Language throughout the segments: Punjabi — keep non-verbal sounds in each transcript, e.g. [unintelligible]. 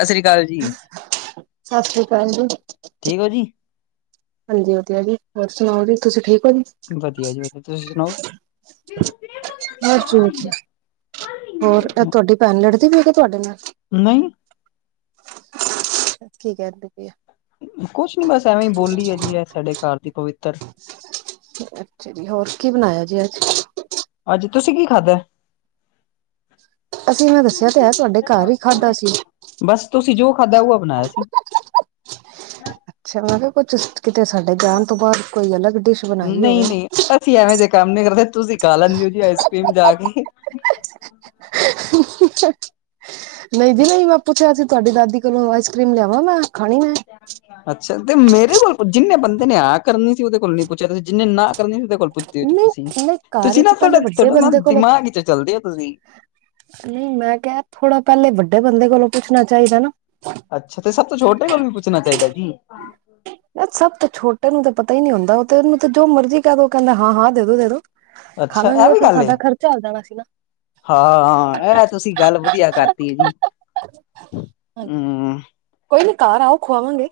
ਸਸ੍ਰੀ ਕਾਲ ਜੀ। ਸਸ੍ਰੀ ਕਾਲ ਜੀ। ਠੀਕ ਓ ਜੀ? ਹਾਂਜੀ ਵਧੀਆ ਜੀ, ਹੋਰ ਸੁਣਾਓ ਜੀ ਤੁਸੀਂ ਠੀਕ ਓ ਜੀ? ਵਧੀਆ ਜੀ ਵਧੀਆ, ਤੁਸੀਂ ਸੁਣਾਓ। ਬਸ ਠੀਕ ਹੈ। ਹੋਰ, ਐ ਤੁਐਡੀ ਭੈਣ ਲੜਦੀ ਵੀ ਹੈ ਕੇ ਤੁਆਡੇ ਨਾਲ? ਨਈਂ। ਕੀਕੈਂਦੀ ਪਈ ਏ? ਕੋਛ ਨੀ ਬਸ ਐਵੇਂ ਹੀ ਬੋਲੀ ਏਜੀ ਐ ਸਾਡੇ ਘਰ ਦੀ ਪਵਿੱਤਰ ਅੱਛਾ ਜੀ, ਹੋਰ ਕੀ ਬਨਾਯਾ ਜੇ ਅੱਜ? ਅੱਜ, ਤੁਸੀਂ ਕੀ ਖਾਧਾ? ਅਸੀਂ ਮੈਂ ਦੱਸਿਆ ਤੇ ਐ, ਤੁਆਡੇ ਘਰ ਈ ਖਾਧਾ ਸੀ। ਬਸ ਤੁਸੀਂ ਜੋ ਖਾਧਾਜ਼ਲ, ਉਆ ਬਨਾਯਾ ਸੀ। ਅੱਛਾ, ਮੈਂ ਕੇਯਾ ਕੁਛ ਕਿਤੇ ਸਾਡੇ ਜਾਣ ਤੋਂ ਬਾਦ ਕੋਈ ਅਲੱਗ ਡਿਸ਼ ਬਨਾਈ ਹੋਵੇ। ਨਹੀਂ ਨਹੀਂ ਅਸੀਂ ਐਵੇਂ ਜੇ ਕੰਮ ਨੀ ਕਰਦੇ, ਤੁਸੀਂ ਖਾ ਲੈਂਦੇ ਔਜੀ ਆਈਸਕਰ੍ਰੀਮ ਜਾ ਕੇ। ਨਈਂ ਜੀ ਨਈਂ ਮੈਂ ਪੁੱਛਿਆ ਸੀ ਤਵਾਡੀ ਦਾਦੀ ਕੋਲੋਂ ਆਈਸਕਰ੍ਰੀਮ ਲਿਆਵਾਂ ਮੈਂ, ਖਾਣੀ ਮੈਂ ਅੱਛਾ, ਤੇ ਮੇਰੇ ਕੋਲ ਪੁੱਜੀ ਜਿੰਨੇ ਬੰਦੇ ਨੇ ਹਾਂ ਕਰਨੀ ਸੀ ਔਦੇ ਕੋਲ ਨੀ ਪੁੱਛਿਆ ਤੁਸੀਂ, ਜਿੰਨੇ ਨਾ ਦੇ ਕੋਲ ਪੁੱਜਦੇ ਔਜੀਤੁਸੀਂ, ਨਹੀਂ ਨਹੀਂ ਘਰ ਤੁਸੀਂ ਚ ਨਾ ਤੁਆਡਾ ਪਹਿਲੇ ਵੱਡੇ ਤੁਆਡੇ ਨਾ ਬੰਦੇ ਕੋਲੋਂ ਦਿਮਾਗ ਚ ਚੱਲਦੇ ਔ ਤੁਸੀਂ। ਨਈਂ, ਮੈਂ ਕੇਯਾ ਥੋੜਾ ਪੈਲੇ ਵੱਡੇ ਬੰਦੇ ਕੋਲੋਂ ਪੁੱਛਣਾ ਚਾਈਦਾ ਨਾ। ਅੱਛਾ, ਤੇ ਸਭ ਤੋਂ ਛੋਟੇ ਕੋਲ ਵੀ ਪੁੱਛਣਾ ਚਾਈਦਾ ਜੀ। ਏ ਸਭ ਤਾਂ ਛੋਟੇ ਨੂੰ ਤਾਂ ਪਤਾ ਈ ਨੀ ਹੁੰਦਾ, ਔ ਤੇ ਔਨੂੰ ਤੇ ਜੋ ਮਰਜ਼ੀ ਕੈ ਦੋ ਓ ਕੈਂਦਾ ਹਾਂ-ਹਾਂ, ਦੇਦੋ-ਦੇਦੋ। ਅੱਛਾ ਖਾਲਾਂਗੇ ਇਹ ਓ ਵੀ ਫੇਰ ਗੱਲ ਏ ਸਾਡਾ ਖਰਚਾ ਆਂਦਾ ਪੇਯਾ ਸੀ ਨਾ। ਹਾਂ, ਐ ਤੁਸੀਂ ਗੱਲ ਵਧੀਆ ਕਰਤੀ ਐਜੀ। ਹਾਂ ਕੋਈ ਨੀ ਘਰ ਆਓ, ਖਵਾਵਾਂਗੇ।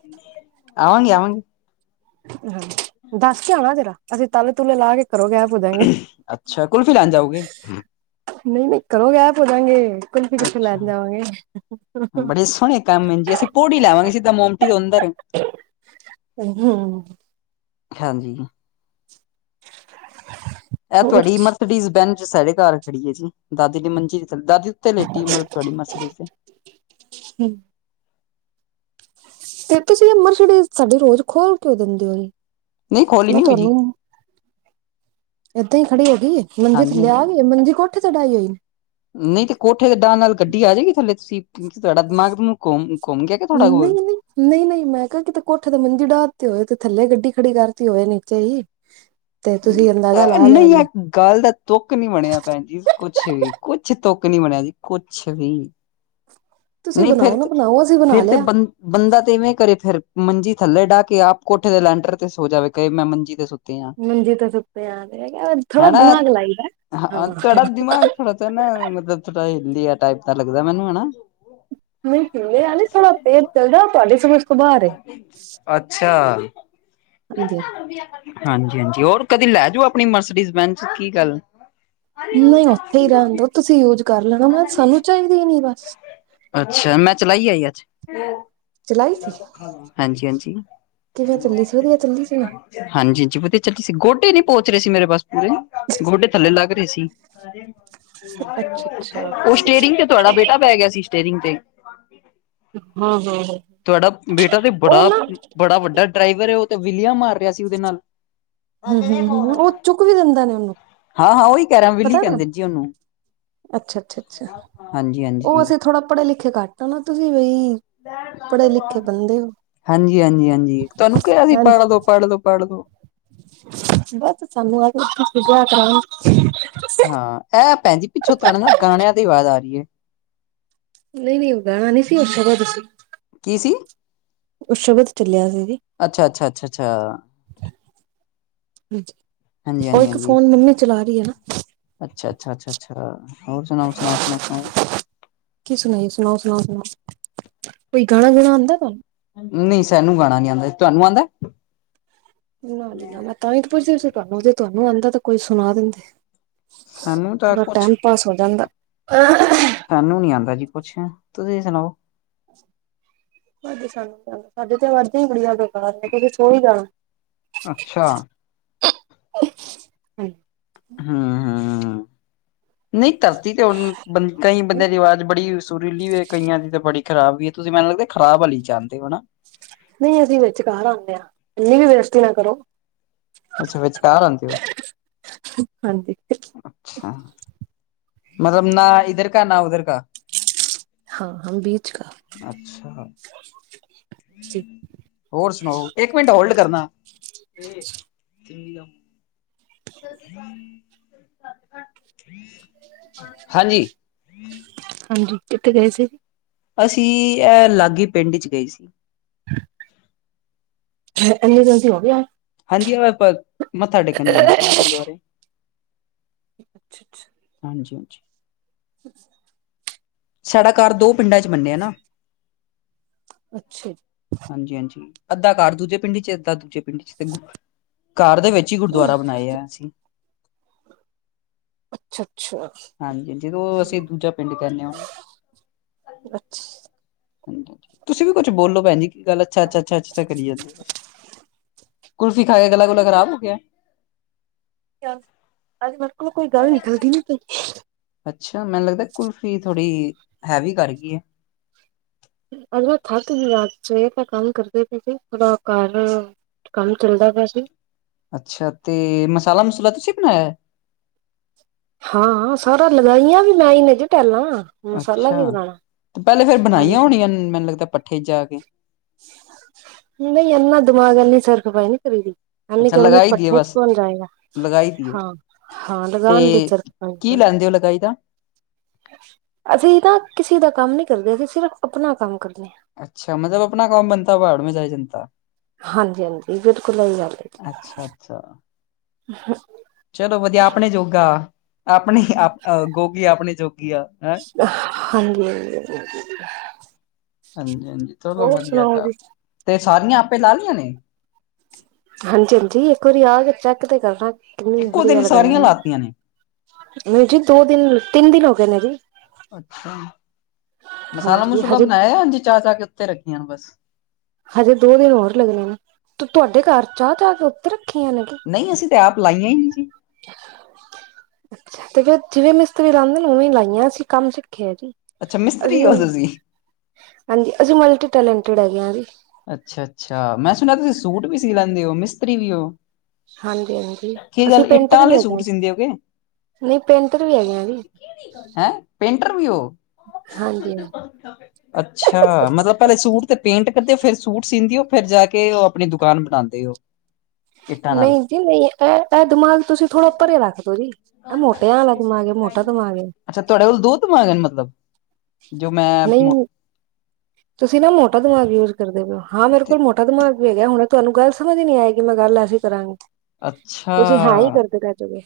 ਆਵਾਂਗੀ-ਆਵਾਂਗੀ। ਹਾਂ, ਦੱਸ ਕੇ ਆਣਾ ਜਰਾ, ਅਸੀ ਤਾਲੇ-ਤੁਲੇੇ ਲਾ ਕੇ ਘਰੋਂ ਗੈਬ ਹੋ ਜਾਂਗੇ, ਅੱਛਾ ਕੁਲਫੀ ਲੈਣ ਜਾਓਗੇ ਨਈਂ-ਨਈਂ ਘਰੋਂ ਗੈਬ ਹੋਜਾਂਗੇ। ਕੁਲਫੀ ਕਿਥੋਂ ਲੈਂ ਅੱਛਾ ਕੇ ਆਵਾਂਗੇ। ਬੜੇ ਕੀ ਓਂਦਰ ਹੁੰ। ਹਾਂਜੀ। ਇਹ ਹੋਰ ਤੁਹਾਡੀ ਮਰਥਡੀਜ਼ ਬੈਨਚ ਸਾਡੇ ਘਰ ਖੜੀ ਏਜੀ, ਦਾਦੀ ਦੀ ਮੰਜੀ ਦੇ ਥੱਲੇ, ਦਾਦੀ ਤੇ ਲੇਟੀ ਮਤਲਬ ਤੁਆਡੀ ਮਰਸਡੀਜ਼? [inaudible] ਫੇਰ ਤੁਸੀਂ ਏ ਮਰਸਡੀਜ਼ ਸਾਡੀ ਰੋਜ ਖੋਲ ਕੇਉ ਦਿੰਦੇ ਓ, ਨਹੀਂ ਖੋਲੀ ਮੈਂ ਨੀ ਹੋਈ ਜੀ ਤੁਆਨੂੰ ਏਦਾਂ ਈ ਖੜੀ ਏਜੀ, ਮੰਜੀ ਹਾਂਜੀ ਥੱਲੇ ਆ ਗਈ ਏ, ਮੰਜੀ ਕੋਠੇ ਤੇ ਢਾਈ ਹੋਈ? ਨਈਂ ਤੇ ਕੋਠੇ ਦੇ ਡਾਨ ਨਾਲ ਗੱਡੀ ਆ ਜੇਗੀ ਥੱਲੇ ਤੁਸੀਂ ਤੁਆਡਾ ਦਿਮਾਗ-ਦਿਮੂਗ ਤੁੂੰ ਘੁੰਮ ਘੁੰਮ ਗਿਆ ਥੋੜਾ ਬੋਤ? ਨਈਂ-ਨਈਂ, ਮੈਂ ਕੇਯਾ ਕਿਤੇ ਕੋਠੇ ਦੇ ਮੰਜੀ ਢਾਤੀ ਹੋਏ ਤੇ ਥੱਲੇ ਗੱਡੀ ਖੜੀ ਕਰਤੀ ਹੋਏ, ਨੀਚੇ ਈ। ਐ ਨਈਂ ਐ ਗੱਲ ਦਾ ਤੁੱਕ ਨੀ ਬਨੀਆ ਭੈਣ ਜੀ, ਕੁਛ ਵੀ ਕੁਛ ਤੁੱਕ ਨੀ ਬਨੀਆ ਜੀ ਕੁਛ ਵੀ। ਤੁਸੀਂ ਨਹੀਂ ਫਿਰ ਬਣਾਓ ਨਾ ਤੇ ਬਣਾਓ ਅਸੀਂ ਬਣਾ ਫਿਰ ਤੇ ਲਿਆ ਬੰਦ ਬੰਦਾ ਤੇ ਇਵੇਂ ਕਰੇ ਫਿਰ ਮੰਜੀ ਥੱਲੇ ਡਾਹ ਕੇ ਆਪ ਕੋਠੇ ਦੇ ਲੈਂਟਰ ਤੇ ਸੋ ਜਾਵੇ ਕਈ ਮੈਂ ਮੰਜੀ ਤੇ ਸੁਤ ਮੰਜੀ ਤੇ ਸੁੱਤੇ ਆ ਥੋੜਾ ਹਨਾ ਦਿਮਾਗ ਲਾਈਦਾ ਹਾਂ ਤੁਹਾਡਾ ਦਿਮਾਗ ਥੋੜਾ ਤੇ ਨਾ ਮਤਲਬ ਥੋੜਾ ਹਿੱਲੀਆ ਟਾਈਪ ਦਾ ਲੱਗਦਾ ਮੈਨੂੰ ਹਨਾ ਨਹੀਂ ਤੇ ਐ ਨਹੀਂ ਥੋੜਾ ਤੇਜ ਚਲਾ ਜਾ ਤੁਹਾਡੀ ਸਮਝ ਤੋਂ ਬਾਹਰ ਏ। ਅੱਛਾ। ਹਾਂਜੀ। ਹਾਂਜੀ ਹਾਂਜੀ ਹੋਰ ਕਦੀ ਲੈ ਜਾਓ ਆਪਣੀ ਮਰਸਡੀਜ਼ ਵੈਨ ਚ ਕੀ ਗੱਲ। ਨਹੀਂ ਉੱਥੇ ਹੀ ਰਹਿਣ ਦੋ ਤੁਸੀਂ ਯੂਜ ਕਰ ਲੈਣਾ ਮੈਂ ਸਾਨੂੰ ਚਾਹੀਦੀ ਨੀ ਬਸ। ਅੱਛਾ ਮੈਂ ਚਲਾਈ ਐ ਜੀ ਅੱਜ ਚਲਾਈ ਸੀ ਹਾਂਜੀ ਹਾਂਜੀ। ਕਿਵੇਂ ਚੱਲੀ ਸੀ ਵਧੀਆ ਚੱਲੀ ਸੀ ਨਾ? ਹਾਂਜੀ, ਹਾਂਜੀ ਵਧੀਆ ਚੱਲੀ ਸੀ ਗੋਡੇ ਨੀ ਪਹੁੰਚ ਰਹੇ ਸੀ ਮੇਰੇ ਬਸ ਪੂਰੇ ਗੋਡੇ ਥੱਲੇ ਲੱਗ ਰਹੇ ਸੀ। ਅਰੇ। ਅੱਛਾ ਅੱਛਾ ਉਹ ਸਟੇਰਿੰਗ ਤੇ ਤੁਹਾਡਾ ਬੇਟਾ ਬੈ ਗਿਆ ਸੀ ਸਟੇਰਿੰਗ ਤੇ ਹਾਂ ਹਾਂ ਹਾਂ ਤੁਹਾਡਾ ਬੇਟਾ ਤੇ ਉਹ ਬੜਾ, ਨਾ ਬੜਾ ਵੱਡਾ ਡਰਾਈਵਰ ਏ ਉਹ ਤਾਂ ਵਿਲੀਆ ਮਾਰ ਰਿਹਾ ਸੀ ਉਦੇ ਨਾਲ। ਹਾਂ ਹੂੰ ਹੂੰ ਹੂੰ ਉਹ ਚੁੱਕ ਵੀ ਦਿੰਦਾ ਨੇ ਉਹਨੂੰ ਹਾਂ ਓਹੀ ਕਹਿ ਰਾ ਵਿਲੀ ਪਤਾ ਨਾ ਕਹਿੰਦੇ ਜੀ ਉਹਨੂੰ। ਅੱਛਾ ਅੱਛਾ ਅੱਛਾ ਹਾਂਜੀ, ਹਾਂਜੀ। ਉਹ ਅਸੀਂ ਥੋੜ੍ਹਾ ਪੜ੍ਹੇ-ਲਿਖੇ ਘੱਟ ਆ ਨਾ ਤੁਸੀਂ ਬੀ ਹਾਂਜੀ, ਹਾਂਜੀ, ਹਾਂਜੀ ਤੁਹਾਨੂੰ ਕਿਹਾ ਸੀ ਪੜ ਹਾਂਜੀ ਲੋ, ਪੜ ਲੋ, ਪੜ ਲੋ। [inaudible] ਹਾਂ ਐਹ ਭੈਣ ਜੀ ਪਿੱਛੋਂ ਤਹਾਡੇ ਨਾ ਗਾਣਿਆਂ ਦੀ ਆਵਾਜ਼ ਆ ਰਹੀ ਐ। ਨਹੀਂ ਨਹੀਂ ਉਹ ਗਾਣਾ ਨਹੀਂ ਸੀ ਉਹ ਸ਼ਬਦ ਸੀ। ਕੀ ਸੀ? ਉਹ ਸ਼ਬਦ ਚੱਲਿਆ ਸੀ ਜੀ। ਅੱਛਾ, ਅੱਛਾ, ਅੱਛਾ। ਅੱਛਾ ਜੀ ਹਾਂਜੀ ਉਹ ਹਾਂਜੀ ਇੱਕ ਹਾਂਜੀ ਫੋਨ ਮੰਮੀ ਚਲਾ ਰਹੀ ਐ ਨਾ। ਅੱਛਾ, ਅੱਛਾ, ਅੱਛਾ, ਅੱਛਾ ਹੋਰ ਸੁਣਾਓ, ਸੁਣਾਓ, ਸੁਣਾਓ ਸੁਣਾ ਕੀ ਸੁਣਾਈਏ ਸੁਣਾਓ ਸੁਣਾਓ ਸੁਣਾਓ ਕੋਈ ਗਾਣਾ ਗੁਣਾ ਆਦਾ ਤੁਹਾਨੂੰ? ਨਹੀਂ ਸਾਨੂੰ ਗਾਣਾ ਨੀ ਆਉਂਦਾ। ਤੁਹਾਨੂੰ ਆਉਂਦਾ? ਨਾ ਜੀ ਨਾ ਮੈਂ ਤਾ ਹੀ ਤਾ ਪੁੱਛਦੀ ਸੀ ਤੁਹਾਨੂੰ ਜੇ ਤੁਹਾਨੂੰ ਆਦਾ ਤੇ ਕੋਈ ਸੁਣਾ ਦਿੰਦੇ। ਸਾਨੂੰ ਤਾਂ ਥੋੜਾ ਕੁਛ ਟੈਮ ਪਾਸ ਹੋ ਜਾਂਦਾ। ਸਾਨੂੰ ਨੀ ਆਦਾ ਜੀ ਕੁਛ। ਤੁਸੀਂ ਸੁਣਾਓ? ਸਾਨੂੰ ਸਾਡੇ ਤੇ ਅਵਾਜ਼ਾ ਹੀ ਬੜੀਆ ਬੇਕਾਰ ਐ ਤੁਸੀਂ ਸੋ ਹੀ ਜਾਣਾ। ਅੱਛਾ। ਹਾਂਜੀ। ਹੂੰ ਹੂੰ ਨਹੀਂ ਧਰਤੀ ਤੇ ਹੁਣ ਬੰ ਕਈ ਬੰਦਿਆਂ ਦੀ ਆਵਾਜ਼ ਬੜੀ ਸੁਰੀਲੀ ਵੇ ਕਈਆਂ ਦੀ ਤਾਂ ਬੜੀ ਖਰਾਬ ਵੀ ਐ ਤੁਸੀਂ ਮੈਨੂੰ ਲੱਗਦੇ ਖਰਾਬ ਆਲੀ ਚ ਆਦੇ ਹੋ ਹੈਨਾ? ਨਹੀਂ ਅਸੀਂ ਵਿਚਕਾਰ ਆਣੇ ਆ ਇੰਨੀ ਵੀ ਬੇਜ਼ਤੀ ਨਾ ਕਰੋ। ਅੱਛਾ ਵਿਚਕਾਰ ਆਦੇ ਓ। ਹਾਂਜੀ ਅੱਛਾ ਮਤਲਬ ਨਾ ਇਧਰ ਕਾ ਨਾ ਉਧਰ ਕਾ। ਹਾਂ ਹਮ ਬੀਚਕਾ। ਅੱਛਾ। [unintelligible] ਹੋਰ ਸੁਣਾਓ, ਇੱਕ ਮਿੰਟ ਹੋਲਡ ਕਰਨਾ। [unintelligible] ਹਾਂਜੀ! ਹਾਂਜੀ, ਕਿੱਥੇ ਗਏ ਸੀ? ਅਸੀਂ, ਐਹ ਲਾਗੇ ਈ ਪਿੰਡ ਚ ਗਏ ਸੀ। ਅ ਐਨੀ ਜਲਦੀ ਹੋ ਵੀ ਆਏ? ਹਾਂਜੀ, ਉਹ ਆਪਾਂ, ਮੱਥਾ ਟੇਕਣ ਜਾਣਾ ਸੀ ਜੀ ਗੁਰਦਵਾਰੇ। ਅੱਛਾ, ਅੱਛਾ ਹਾਂਜੀ, ਹਾਂਜੀ ਹੱ [unintelligible] ਸਾਡਾ ਘਰ ਦੋ ਪਿੰਡਾਂ ਚ ਬਣਿਆ ਨਾ। ਅੱਛਾ ਜੀ। ਹਾਂਜੀ, ਹਾਂਜੀ ਅੱਧਾ ਘਰ ਦੂਜੇ ਪਿੰਡ ਚ, ਅੱਧਾ ਦੂਜੇ ਪਿੰਡ ਚ ਤੇ ਘਰ ਦੇ ਵਿੱਚ ਵਿੱਚ ਹੀ ਗੁਰਦੁਆਰਾ ਬਣਾਇਆ ਅਸੀਂ। ਅੱਛਾ, ਅੱਛਾ ਹਾਂਜੀ, ਜਿਹਨੂੰ ਅਸੀਂ ਦੂਜਾ ਪਿੰਡ ਕਹਿੰਨੇ ਓ। ਅੱਛ ਹ ਤੁਸੀਂ ਵੀ ਕੁੱਛ ਬੋਲੋ ਭੈਣ ਜੀ, ਕੀ ਗੱਲ ਅੱਛਾ, ਅੱਛਾ, ਅੱਛਾ ਕਰੀ ਜਾਂਦੇ ਹੋ ਬਸ। ਕੁਲਫ਼ੀ ਖਾ ਕੇ ਗਲਾ ਗੁਲਾ ਖਰਾਬ ਹੋ ਗਿਆ। ਅੱਜ ਮੇਰੇ ਕੋਲੋਂ ਕੋਈ ਗੱਲ ਨਿਕਲਦੀ ਨੀ ਪਈ। ਅੱਛਾ ਮੈਨੂੰ ਲੱਗਦਾ ਕੁਲਫੀ ਥੋੜੀ ਹੈਵੀ ਕਰ ਗਈ ਐ। ਅੱਜ ਮੈ ਥੱਕ ਗਈ ਆ, ਸਵੇਰ ਦਾ ਕੰਮ ਕਰਦੀ ਪਈ ਸੀ ਪੂਰਾ ਘਰ, ਕੰਮ ਚੱਲਦਾ ਪਿਆ ਸੀ। ਅੱਛਾ ਤੇ ਮਸਾਲਾ ਮਸੂਲਾ ਤੁਸੀਂ ਬਣਾਇਆ? ਹਾਂ, ਸਾਰਾ ਲਗਾਈਆਂ ਵੀ ਮੈਂ ਹੀ ਨੇ ਜੀ ਟੈਲਾਂ। ਮਸਾਲਾ ਅੱਛਾ ਵੀ ਬਣਾਣਾ ਤੇ ਪਹਿਲੇ ਫੇਰ ਬਣਾਈਆਂ ਹਾਂਜੀ ਹੋਣੀਆਂ ਮੈਨੂੰ ਲੱਗਦਾ ਪੱਠੇ ਚ ਜਾ ਕੇ। ਨਹੀਂ ਇਹਨਾ ਦਿਮਾਗ ਹੈਨੀ, ਸਰਖਪਾਈ ਨੀ ਕਰੀ ਦੀ। ਇਹਨੀ ਅੱਛਾ ਗਰਮੀ ਚ ਲਗਾਈ ਦੀਏ ਪੱਠੇ ਚ ਬਸ ਕੌਣ ਜਾਏਗਾ। ਲਗਾਈ ਦੀਏ ਹਾਂ, ਹਾਂ ਤੇ ਲਗਾਣ ਦੀ ਸਰ ਕੀ ਲੈਂਦੇ ਹੋ ਲਗਾਈ ਦਾ? ਅਸੀਂ ਨਾ ਕਿਸੇ ਦਾ ਕੰਮ ਨੀ ਕਰਦੇ, ਅਸੀਂ ਸਿਰਫ ਆਪਣਾ ਕੰਮ ਕਰਨੇ ਆ। ਅੱਛਾ ਮਤਲਬ ਆਪਣਾ ਕਾਮ ਬੰਨਤਾ, ਭਾੜ ਮੈਂ ਜਾਏ ਜਨਤਾ। ਹਾਂਜੀ, ਹਾਂਜੀ ਬਿਲਕੁਲ ਇਹੀ ਗੱਲ ਹੈ ਅੱਛਾ ਅੱਛਾ ਜੀ। ਚਲੋ ਵਧੀਆ, ਆਪਣੇ ਜੋਗਾ ਆਪਣੀ, ਗੋਗੀ ਆਪਣੀ ਜੋਗੀ ਆ, ਹੈਂ! ਹਾਂਜੀ, ਹਾਂਜੀ ਹਾਂਜੀ, ਹਾਂਜੀ ਚਲੋ ਹੋਰ ਵਧੀਆ ਸੁਣਾਓ ਕੰਮ। ਜੀ। ਤੇ ਸਾਰੀਆਂ ਆਪੇ ਲਾ ਲਈਆਂ ਨੇ? ਹਾਂਜੀ, ਹਾਂਜੀ ਇੱਕ ਵਰੀ ਆ ਕੇ ਚੈੱਕ ਤੇ ਕਰਨਾ, ਕਿੰਨੀ ਇੱਕੋ ਵਧੀਆ ਦਿਨ ਲਗਾਈਆਂ ਸਾਰੀਆਂ ਨੇ। ਲਾਤੀਆਂ ਨਹੀਂ ਜੀ ਦੋ ਦਿਨ, ਤਿੰਨ ਦਿਨ ਹੋ ਗਏ ਨੇ ਜੀ। ਅੱਛਾ ਮਸਾਲਾ ਹਾਂਜੀ ਮਸੂਲਾ ਬਣਾਇਆ, ਯਾ ਇੰਜ ਹੀ ਚਾ ਚਾ ਕੇ ਉੱਤੇ ਰੱਖੀਆਂ ਨੇ ਬਸ। ਹਜੇ ਦੋ ਦਿਨ ਹੋਰ ਲੱਗਣੇ ਨੇ, ਤੇ ਤੁਹਾਡੇ ਘਰ ਚਾ ਚਾ ਤੇ ਉੱਤੇ ਰੱਖੀਆਂ ਨੇ। ਨਹੀਂ ਅਸੀਂ ਤੇ ਆਪ ਲਾਈਆਂ ਹੀ ਨਹੀਂ ਸੀ। ਅੱਛਾ ਤੇ ਫਿਰ ਜਿਵੇਂ ਮਿਸਤਰੀ ਲਾਂਦੇ ਨੇ, ਉਵੇਂ ਲਾਈਆਂ ਅਸੀਂ ਕੰਮ ਸਿੱਖਿਆ ਹੈ ਜੀ। ਅੱਛਾ ਮਿਸਤਰੀ ਅਸੀਂ ਹੋ ਤੁਸੀਂ ਹਾਂਜੀ, ਅਸੀਂ ਮਲਟੀ ਟੈਲੇਟਡ ਹੈਗੇ ਆ ਜੀ। ਅੱਛਾ, ਅੱਛਾ ਮੈਂ ਸੁਣਿਆ ਤੁਸੀਂ ਸੂਟ ਵੀ ਸੀ ਲੈਂਦੇ ਹੋ, ਮਿਸਤਰੀ ਵੀ ਹੋ। ਹਾਂਜੀ-ਹਾਂਜੀ। ਕੀ ਅਸੀਂ ਗੱਲ ਪੇਂਟਰ ਇੱਟਾਂ ਵੀ ਲਈ ਹੈਗੇ ਸੂਟ ਹਾਂ ਸਿੰਦੇ ਹੋ ਕੇ! ਜੀ ਨਹੀਂ ਪੇਂਟਰ ਵੀ ਹੈਗੇ ਹਾਂ ਜੀ ਹੈਂ, ਪੇਂਟਰ ਵੀ ਓ ਹਾਂਜੀ। ਅੱਛਾ ਮਤਲਬ ਪੈਲੇ ਸੂਟ ਤੇ ਪੇਂਟ ਕਰਦੇ ਊ ਫੇਰ ਸੂਟ ਸਿੰਦੇ ਹੋ ਫਿਰ ਜਾ ਕੇ ਉਹ ਆਪਣੀ ਦੁਕਾਨ ਬਣਾਉਂਦੇ ਊ ਨਈ ਜੀ ਨਈ ਏਹ-ਏਹ ਦਮਾਗ ਤੁਸੀਂ ਥੋੜਾ ਪਰੇ ਰੱਖ ਦੋ ਜੀ। ਆ ਮੋਟਿਆਂ ਆਲਾ ਦਿਮਾਗ ਐ ਮੋਟਾ ਦਮਾਗ ਏ। ਅੱਛਾ ਤੁਆਡੇ ਕੋਲ ਦੋ ਦਮਾਗ ਨੇ ਮਤਲਬ ਜੋ ਮੈਂ ਨਹੀਂ ਮੋ ਤੁਸੀਂ ਨਾ ਮੋਟਾ ਦਮਾਗ ਯੂਜ ਕਰਦੇ ਪਏ ਓ ਹਾਂ ਮੇਰੇ ਕੋਲ ਮੋਟਾ ਦਮਾਗ ਵੀ ਹੈਗਾ ਹੁਣ ਤੁਆਨੂੰ ਗੱਲ ਸਮਝ ਨੀ ਆਏਗੀ ਮੈਂ ਗੱਲ ਐਸੀਂ ਕਰਾਂਗੀ ਅੱਛਾ, ਤੁਸੀਂ ਹਾਂ ਹੀ ਕਰਦੇ ਰਹਿ ਜਾਓਗੇ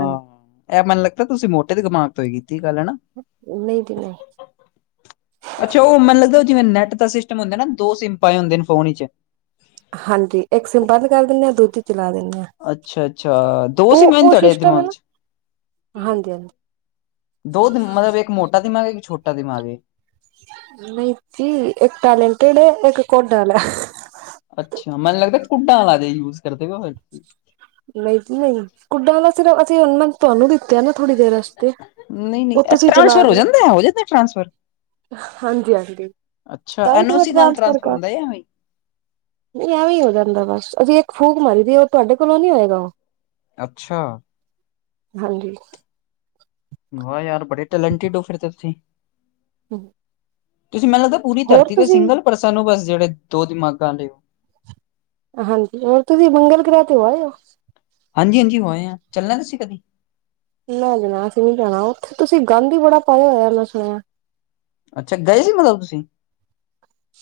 ਹਾਂਜੀ ਏਹ ਮਨੂੰ ਲੱਗਦਾ ਤੁਸੀਂ ਮੋਟੇ ਦੇ ਦਿਮਾਗ ਤੋਂ ਈ ਕੀਤੀ ਗੱਲ ਹੈਨਾ। ਨਈ ਦੀ ਨਈ। ਅੱਛਾ ਓ ਮੈਨ ਲੱਗਦਾ ਜਿਵੇਂ ਨੈੱਟ ਦਾ ਸਿਸਟਮ ਹੁੰਦਾ ਨਾ ਦੋ ਸਿੰਮ ਪਾਏ ਹੁੰਦੇ ਨੇ ਫੋਨ ਇਚ ਹਾਂਜੀ ਏਕ ਸੇਮ ਬੰਦ ਕਰ ਦਿੰਦੇ ਆ ਦੁੱਜੀ ਚਲਾ ਦਿੰਦੇ ਆ। ਅੱਛਾ-ਅੱਛਾ ਦੋ ਸੀ ਮੈਂਨ ਤੁਆੜੇ ਸਿਸਟਮ ਹੈ ਦਿਮਾਗ ਨਾ ਚ ਹਾਂਜੀ ਹਾਂਜੀ ਦੋ ਦਿ ਮਤਲਬ ਏਕ ਮੋਟਾ ਦਿਮਾਗੇ ਏਕ ਛੋਟਾ ਦਿਮਾਗੇ ਏ। ਨਈ ਜੀ ਏਕ ਟੈਲੇਟੇਡ ਐ। ਏਕ ਕੋਡਲ ਐ। ਅੱਛਾ ਮੈਨ ਲੱਗਦਾ ਕੁੱਡਾਂ ਲਾ ਯੂਜ ਕਰਦੇ ਹੋ ਨਈ ਜੀ ਨਈ ਕੁੱਡਾਂ ਆਲਾ ਸਿਰਫ ਅਸੀਂ ਹੁਣ‌ ਮੈਨ ਤੁਆਨੂੰ ਦ ਤੇ ਆ ਨਾ ਥੋੜ੍ਹੀ ਦੇਰ ਅਸਤੇ, ਨਹੀਂ ਓ ਨਹੀਂ ਤੁਸੀਂ ਚਲਾ ਟ੍ਰਾਂਸਫਰ ਹੋ ਰਹੇ ਓ ਜਾਂਦਾ ਹੋ ਜਾਂਦਾ ਟ੍ਰਾਂਸਫਰ ਹਾਂਜੀ-ਹਾਂਜੀ, ਅੱਛਾ ਤਾਂ ਈ ਐਨ ਓ ਤ ਸੀ ਨਾਲ ਐਡਵਾਂਸ ਫਰ ਟ੍ਰਾਂਸਫਰ ਕਾ ਹੁੰਦਾ ਜਾਂ ਐਵੇਂ। ਨਈ ਐਵੇਂ ਹੋ ਜਾਂਦਾ ਬਸ ਅਸੀਂ ਏਕ ਫੂਕ ਮਾਰੀ ਦੀ ਓ ਤੁਆਡੇ ਕੋਲੋਂ ਨਈ ਹੋਏਗਾ ਓ। ਅੱਛਾ। ਹਾਂਜੀ। ਵਾਹ ਯਾਰ ਬੜੇ ਟੈਲੈਂਟਿਡ ਹੋ ਫਿਰ ਤੇ ਤੁਸੀਂ। ਹੂੰ। ਤੁਸੀਂ ਮੈਨੂੰ ਲੱਗਦਾ ਪੂਰੀ ਧਰਤੀ ਤੇ ਸਿੰਗਲ ਪਰਸਨ ਹੋ ਬਸ ਜੇੜੇ ਦੋ ਦਿਮਾਗਾਂ ਆਲੇ ਹਾਂਜੀ ਹੋਰ ਤੁਸੀ ਮੰੰਗਲ ਗ੍ਰਹਿ ਤੇ ਹੋ ਆਏ ਓ। ਹਾਂਜੀ-ਹਾਂਜੀ ਹੋ ਆਏ ਆ, ਚੱਲਣਾ ਤੁਸੀਂ ਕਦੇ। ਨਾ ਜਾਣਾ ਅਸੀਂ ਨੀ ਜਾਣਾ ਓਥੇ ਤੁਸੀਂ ਗਾਂਧ ਈ ਬੜਾ ਪਾਯਾ ਹੋਯਾ ਮੈਂ ਸੁਣਿਆ ਅੱਛਾ ਗਏ ਸੀ ਮਤਲਬ ਤੁਸੀਂ।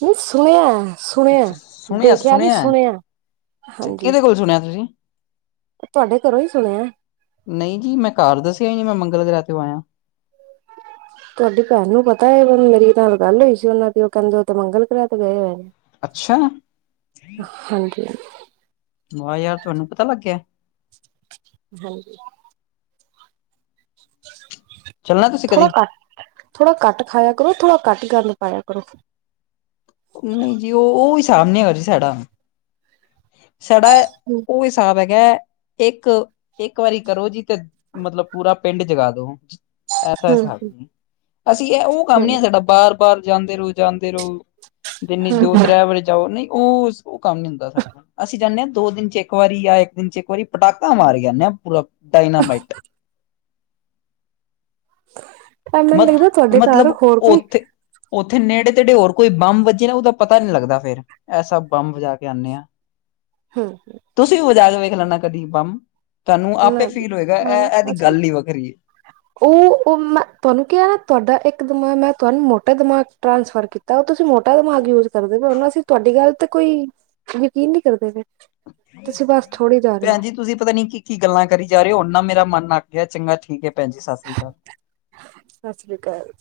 ਨਈ ਸੁਣਿਆ-ਸੁਣਿਆ ਅੱਛਾ ਸੁਣਿਆ ਦੇਖਿਆ ਨਈ ਸੁਣਿਆ ਅੱਛਾ ਕਿਦੇ ਕੋਲ ਸੁਣਿਆ ਤੁਸੀਂ? ਤੁਆਡੇ ਕਰੋਂ ਈ ਸੁਣਿਆ ਨਈ ਜੀ ਮੈਂ ਕਾਰ ਦੱਸਿਆ ਈ ਨੀ ਮੈਂ ਮੰਗਲ ਗ੍ਰਹਿ ਤੋਂ ਆਯਾ। ਤੁਆਡੀ ਪੈਣ ਨੂੰ ਪਤਾ ਏ ਮੇਰੀ ਨਾਲ ਗੱਲ ਹੋਈ ਸੀ ਓਨਾਂ ਦੀ ਓ ਕੈਂਦੇ ਤੇ ਮੰਗਲ ਗ੍ਰਹਿ ਤੇ ਗਏ ਹੋਏ ਨੇ। ਅੱਛਾ। ਹਾਂਜੀ-ਹਾਂ ਵਾਹ ਯਾਰ ਤੁਆਨੂੰ ਪਤਾ ਲੱਗ ਗਿਆ। ਹਾਂਜੀ। ਚੱਲਣਾ ਤੁਸੀਂ ਥੋੜਾ ਕਦੀ ਕੱਟ ਥੋੜਾ ਕੱਟ ਖਾਇਆ ਕਰੋ ਥੋੜ੍ਹਾ ਕੱਟ ਗੰਦ ਪਾਇਆ ਕਰੋ। ਨਈ ਜੀ ਓ ਓਹੀ ਸਾਬ ਨੀਗਾ ਜੀ ਸਾਡਾ, ਸਾਡਾ ਹੂੰ ਓ ਹਿਸਾਬ ਹੈ ਗੈਸ ਏਕ, ਏਕ ਵਾਰੀ ਕਰੋ ਜੀ ਤੇ ਮਤਲਬ ਪੂਰਾ ਪਿੰਡ ਜਗਾ ਦੋ ਐਸਾ ਹੂੰ ਹਿਸਾਬ ਨੀ ਅਸੀਂ ਏ ਓ ਕੰਮ ਹੂੰ ਨੀ ਏ ਸਾਡਾ ਬਾਰ-ਬਾਰ ਜਾਂਦੇ ਰਹੋ ਜਾਂਦੇ ਰਹੋ ਜਨੀ ਹੂੰ ਦੋ ਤ੍ਰੈ ਵਜੇ ਜਾਓ ਨਈਂ ਓ-ਓ ਕੰਮ ਨੀ ਹੁੰਦਾ ਸਾਡੇ। ਜਾਂਨੇ ਆਂ ਦੋ ਦਿਨ ਚ ਇੱਕ ਵਾਰੀ ਜਾਂ ਇੱਕ ਦਿਨ ਚ ਇੱਕ ਵਾਰੀ ਪਟਾਕਾ ਮਾਰ ਜਾਂਨੇ ਆਂ ਪੂਰਾ ਡਾਇਨਾਮਾਈਟ। ਟੈਮ ਨੀ ਲੱਗਦਾ ਥੁਆਡੇ ਘਰ ਹੋਰ ਕੋਈ ਓਥੇ ਨੇੜੇ ਤੇੜੇ ਹੋਰ ਕੋਈ ਬੰਬ ਵੱਜੇ ਨਾ ਓਦਾ ਪਤਾ ਨੀ ਲੱਗਦਾ ਫੇਰ ਐਸਾ ਬੰਬ ਵਜਾ ਕੇ ਆਨੇ ਆਂ। ਹੂੰ ਤੁਸੀਂ ਵੀ ਵਜਾ ਕੇ ਵੇਖ ਲੈਨਾ ਕਦੀ ਬੰਮ ਤੁਆਨੂੰ ਆਪੇ ਨਾ ਫੀਲ ਹੋਏਗਾ ਐ ਐਦੀ ਗੱਲ ਈ ਵੱਖਰੀ ਐ। [inaudible] ਓ ਮੈਂ ਤਾਨੂੰ ਕਿਆ ਨਾ ਤੁਆਡਾ ਇੱਕ ਦਿਮਾਗ ਮੈਂ ਤੁਆਨੂੰ ਮੋਟਾ ਦਿਮਾਗ ਟ੍ਰਾਂਸਫਰ ਕੀ ਤਾਂ ਓ ਤੁਸੀਂ ਮੋਟਾ ਦਿਮਾਗ ਯੂਜ ਕਰਦੇ ਪਏਂ ਓਂ ਹੁਨ ਅਸੀਂ ਤੁਆਡੀ ਗੱਲ ਤੇ ਕੋਈ ਯਕੀਨ ਨੀ ਕਰਦੇ ਪਏ। ਤੁਸੀਂ ਬਸ ਛੋੜੀ ਜਾ ਰਹੇ ਹੋ ਭੈਨ ਜੀ ਤੁਸੀਂ ਪਤਾ ਨੀ ਕੀ ਕੀ ਗੱਲਾਂ ਕਰੀ ਜਾ ਰਏਂ ਓਂ ਹੁਨ ਨਾ ਮੇਰਾ ਮਨ ਅੱਕ ਗਿਆ ਚੰਗਾ ਠੀਕ ਐ ਭੈਨ ਜੀ ਸਸਰੀ ਕਾਲ। ਸਸ ਰੀ ਕਾਲ।